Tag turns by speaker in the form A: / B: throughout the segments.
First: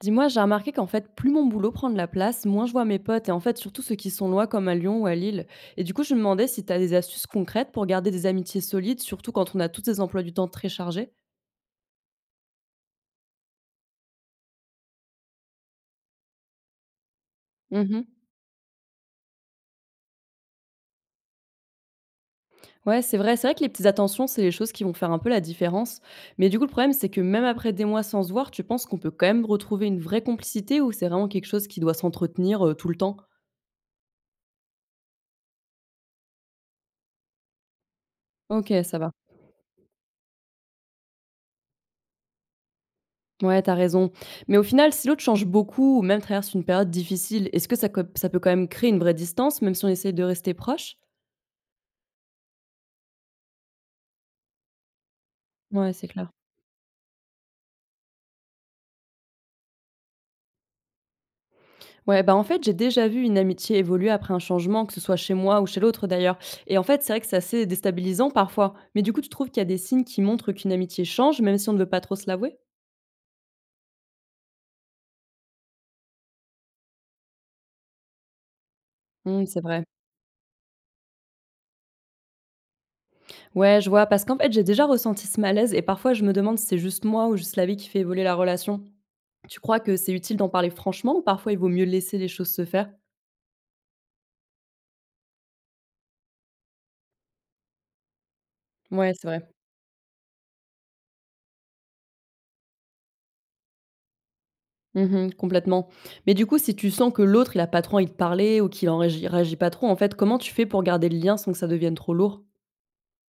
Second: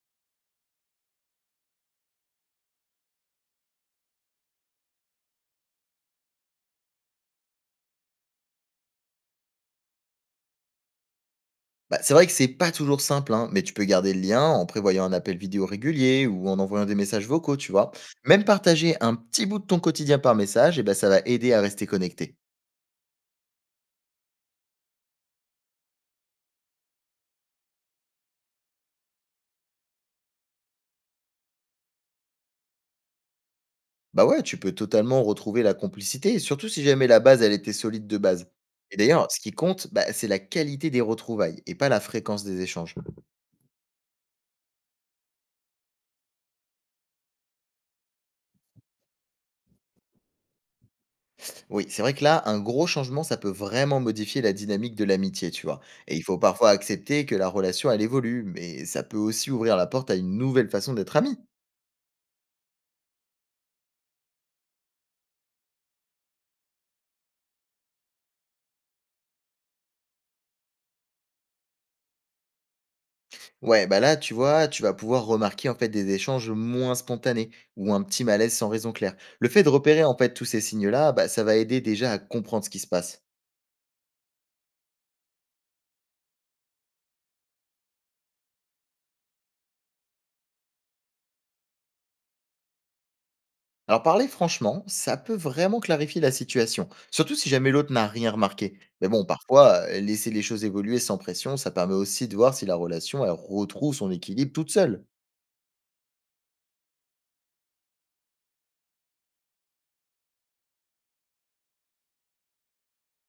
A: Dis-moi, j'ai remarqué qu'en fait, plus mon boulot prend de la place, moins je vois mes potes, et en fait, surtout ceux qui sont loin, comme à Lyon ou à Lille. Et du coup, je me demandais si tu as des astuces concrètes pour garder des amitiés solides, surtout quand on a tous des emplois du temps très chargés.
B: Bah, c'est vrai que c'est pas toujours simple, hein, mais tu peux garder le lien en prévoyant un appel vidéo régulier ou en envoyant des messages vocaux, tu vois.
A: Mhm.
B: Même partager un petit bout de ton quotidien par message, et ben ça va aider à rester connecté.
A: Ouais, c'est vrai que les petites attentions, c'est les choses qui vont faire un peu la différence. Mais du coup, le problème, c'est que même après des mois sans se voir, tu penses qu'on peut quand même retrouver une vraie complicité ou c'est vraiment quelque chose qui doit s'entretenir tout le temps.
B: Bah ouais, tu peux totalement retrouver la complicité, surtout si jamais la base, elle était solide de base.
A: Ok,
B: Et
A: ça va.
B: d'ailleurs, ce qui compte, bah, c'est la qualité des retrouvailles et pas la fréquence des échanges.
A: Ouais, t'as raison. Mais au final, si l'autre change beaucoup ou même traverse une période difficile, est-ce que ça, ça peut quand même créer une vraie distance, même si on essaie de rester proche.
B: Oui, c'est vrai que là, un gros changement, ça peut vraiment modifier la dynamique de l'amitié, tu vois.
A: Ouais, c'est
B: Et il
A: clair.
B: faut parfois accepter que la relation, elle évolue, mais ça peut aussi ouvrir la porte à une nouvelle façon d'être ami.
A: Ouais, bah en fait, j'ai déjà vu une amitié évoluer après un changement, que ce soit chez moi ou chez l'autre d'ailleurs. Et en fait, c'est vrai que c'est assez déstabilisant parfois. Mais du coup, tu trouves qu'il y a des signes qui montrent qu'une amitié change, même si on ne veut pas trop se l'avouer.
B: Ouais, bah là, tu vois, tu vas pouvoir remarquer en fait des échanges moins spontanés ou un petit malaise sans raison claire.
A: Hmm,
B: Le
A: c'est
B: fait de
A: vrai.
B: repérer en fait tous ces signes-là, bah, ça va aider déjà à comprendre ce qui se passe.
A: Ouais, je vois, parce qu'en fait, j'ai déjà ressenti ce malaise et parfois, je me demande si c'est juste moi ou juste la vie qui fait évoluer la relation. Tu crois que c'est utile d'en parler franchement ou parfois il vaut mieux laisser les choses se faire.
B: Alors parler franchement, ça peut vraiment clarifier la situation, surtout si jamais l'autre n'a rien remarqué. Mais
A: Ouais,
B: bon,
A: c'est vrai.
B: parfois, laisser les choses évoluer sans pression, ça permet aussi de voir si la relation elle retrouve son équilibre toute seule.
A: Mmh, complètement. Mais du coup, si tu sens que l'autre, il a pas trop envie de parler ou qu'il en régi réagit pas trop, en fait, comment tu fais pour garder le lien sans que ça devienne trop lourd?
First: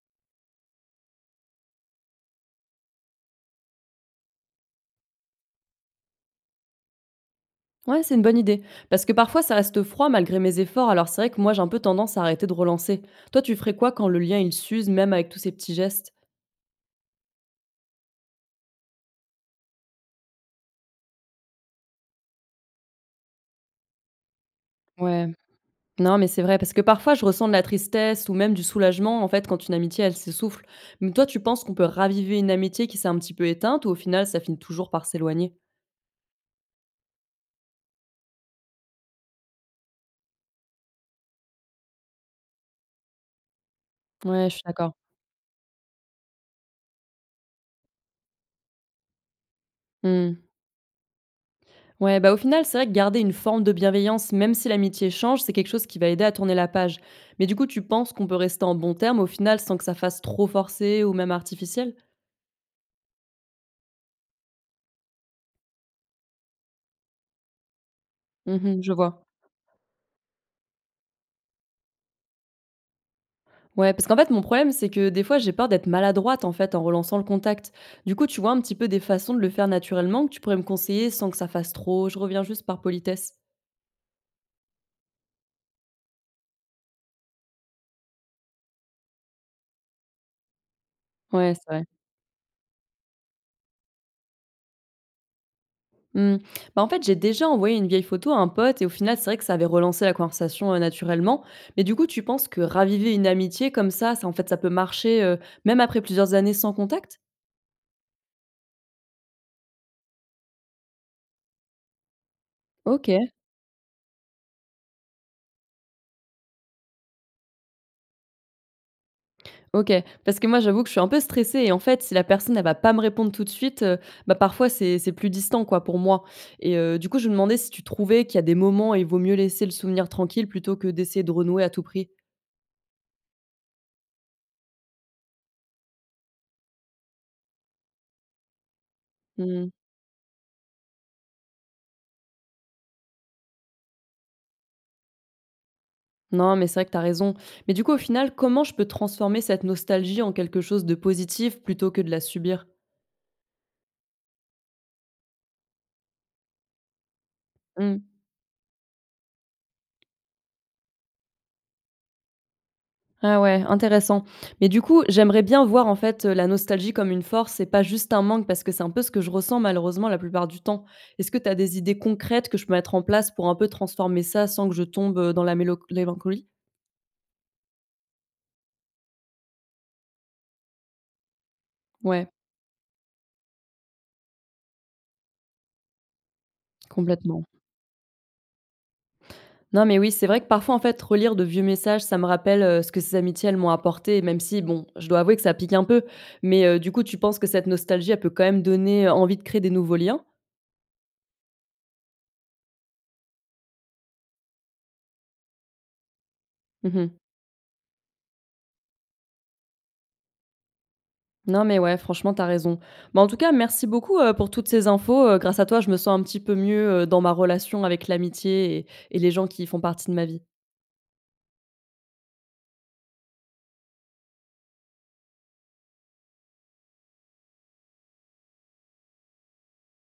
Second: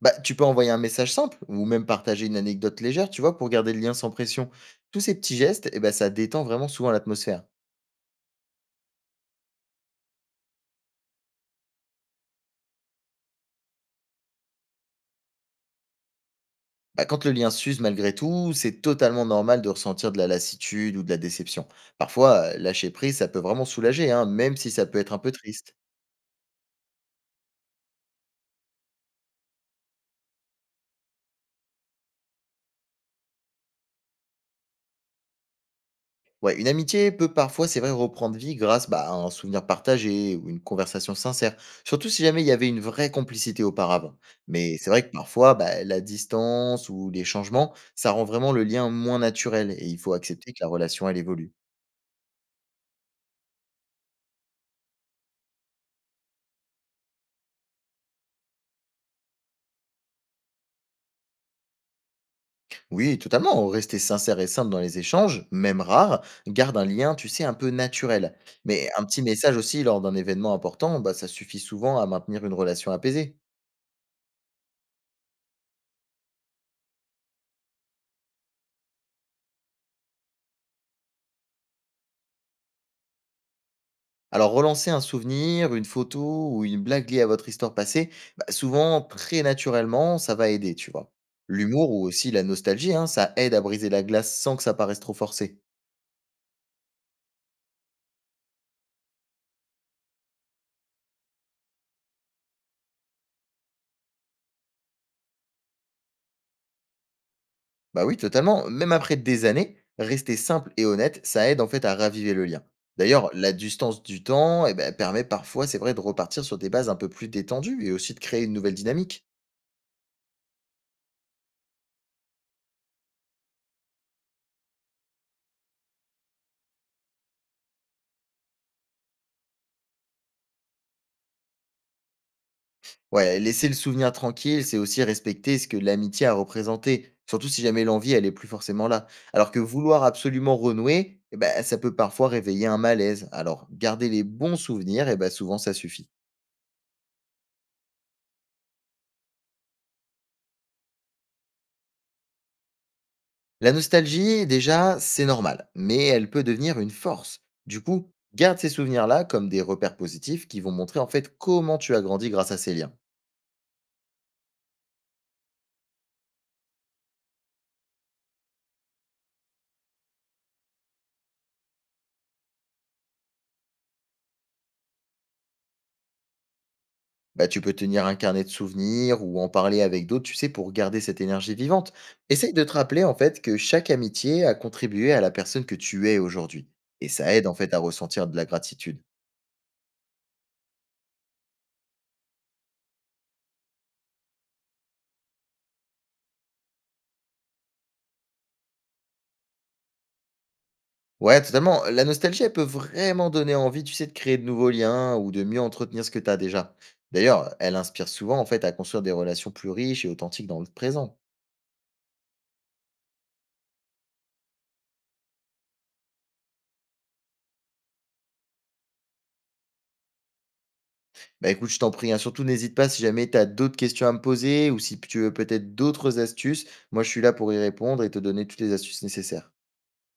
B: Bah, tu peux envoyer un message simple ou même partager une anecdote légère, tu vois, pour garder le lien sans pression. Tous ces petits gestes, eh ben, ça détend vraiment souvent l'atmosphère.
A: Ouais, c'est une bonne idée. Parce que parfois, ça reste froid malgré mes efforts, alors c'est vrai que moi, j'ai un peu tendance à arrêter de relancer. Toi, tu ferais quoi quand le lien, il s'use, même avec tous ces petits gestes?
B: Bah, quand le lien s'use malgré tout, c'est totalement normal de ressentir de la lassitude ou de la déception. Parfois, lâcher prise, ça peut vraiment soulager, hein, même si ça peut être un
A: Ouais.
B: peu triste.
A: Non, mais c'est vrai, parce que parfois, je ressens de la tristesse ou même du soulagement, en fait, quand une amitié, elle s'essouffle. Mais toi, tu penses qu'on peut raviver une amitié qui s'est un petit peu éteinte ou au final, ça finit toujours par s'éloigner?
B: Ouais, une amitié peut parfois, c'est vrai, reprendre vie grâce bah, à un souvenir partagé ou une conversation sincère, surtout si jamais il y avait une vraie complicité auparavant.
A: Ouais, je suis
B: Mais c'est
A: d'accord.
B: vrai que parfois, bah, la distance ou les changements, ça rend vraiment le lien moins naturel et il faut
A: Mmh.
B: accepter que la relation, elle évolue.
A: Ouais, bah au final, c'est vrai que garder une forme de bienveillance, même si l'amitié change, c'est quelque chose qui va aider à tourner la page. Mais du coup, tu penses qu'on peut rester en bon terme au final sans que ça fasse trop forcé ou même artificiel?
B: Oui, totalement. Rester sincère et simple dans les échanges, même rares, garde un lien, tu sais, un peu naturel.
A: Mhm,
B: Mais
A: je
B: un petit
A: vois.
B: message aussi lors d'un événement important, bah, ça suffit souvent à maintenir une relation apaisée.
A: Ouais, parce qu'en fait, mon problème, c'est que des fois, j'ai peur d'être maladroite en fait en relançant le contact. Du coup, tu vois un petit peu des façons de le faire naturellement que tu pourrais me conseiller sans que ça fasse trop. Je reviens juste par politesse.
B: Alors relancer un souvenir, une photo ou une blague liée à votre histoire passée, bah, souvent très naturellement, ça va aider, tu vois.
A: Ouais, c'est vrai.
B: L'humour ou aussi la nostalgie, hein, ça aide à briser la glace sans que ça paraisse trop forcé.
A: Mmh. Bah, en fait, j'ai déjà envoyé une vieille photo à un pote et au final, c'est vrai que ça avait relancé la conversation, naturellement. Mais du coup, tu penses que raviver une amitié comme ça en fait, ça peut marcher, même après plusieurs années sans contact?
B: Bah oui, totalement. Même après des années, rester simple et honnête, ça aide en fait à raviver le lien. D'ailleurs,
A: OK,
B: la distance du temps eh ben, permet parfois, c'est vrai, de repartir sur des bases un peu plus détendues et aussi de créer une nouvelle dynamique.
A: OK. Parce que moi, j'avoue que je suis un peu stressée et en fait, si la personne, elle va pas me répondre tout de suite, bah, parfois, c'est plus distant, quoi, pour moi et du coup, je me demandais si tu trouvais qu'il y a des moments, où il vaut mieux laisser le souvenir tranquille plutôt que d'essayer de renouer à tout prix?
B: Ouais, laisser le souvenir tranquille, c'est aussi respecter ce que l'amitié a représenté, surtout si jamais l'envie, elle est plus forcément là. Alors que
A: Mmh.
B: vouloir absolument renouer, eh ben, ça peut parfois réveiller un malaise. Alors, garder les bons souvenirs, eh ben, souvent, ça suffit.
A: Non, mais c'est vrai que t'as raison. Mais du coup, au final, comment je peux transformer cette nostalgie en quelque chose de positif plutôt que de la subir?
B: La nostalgie, déjà, c'est normal, mais elle peut devenir une force. Du
A: Mmh.
B: coup, garde ces souvenirs-là comme des repères positifs qui vont montrer en fait comment tu as grandi grâce à ces liens.
A: Ah ouais, intéressant. Mais du coup, j'aimerais bien voir en fait, la nostalgie comme une force et pas juste un manque parce que c'est un peu ce que je ressens malheureusement la plupart du temps. Est-ce que tu as des idées concrètes que je peux mettre en place pour un peu transformer ça sans que je tombe, dans la mélo mélancolie?
B: Bah, tu peux tenir un carnet de souvenirs ou en parler avec d'autres, tu sais, pour garder cette énergie vivante.
A: Ouais,
B: Essaye de te rappeler en fait que chaque amitié a contribué à la personne que tu es aujourd'hui. Et ça
A: complètement.
B: aide en fait à ressentir de la gratitude.
A: Non, mais oui, c'est vrai que parfois, en fait, relire de vieux messages, ça me rappelle, ce que ces amitiés, elles m'ont apporté, même si, bon, je dois avouer que ça pique un peu. Mais, du coup, tu penses que cette nostalgie, elle peut quand même donner, envie de créer des nouveaux liens?
B: Ouais, totalement. La nostalgie, elle peut vraiment donner envie, tu sais, de créer de nouveaux liens ou de mieux entretenir ce que tu as déjà.
A: Mmh.
B: D'ailleurs, elle inspire souvent, en fait, à construire des relations plus riches et authentiques dans le présent.
A: Non, mais ouais, franchement, t'as raison. Bah, en tout cas, merci beaucoup, pour toutes ces infos, grâce à toi, je me sens un petit peu mieux, dans ma relation avec l'amitié et les gens qui font partie de ma vie.
B: Bah écoute, je t'en prie, hein, surtout n'hésite pas si jamais tu as d'autres questions à me poser ou si tu veux peut-être d'autres astuces. Moi, je suis là pour y répondre et te donner toutes les astuces nécessaires.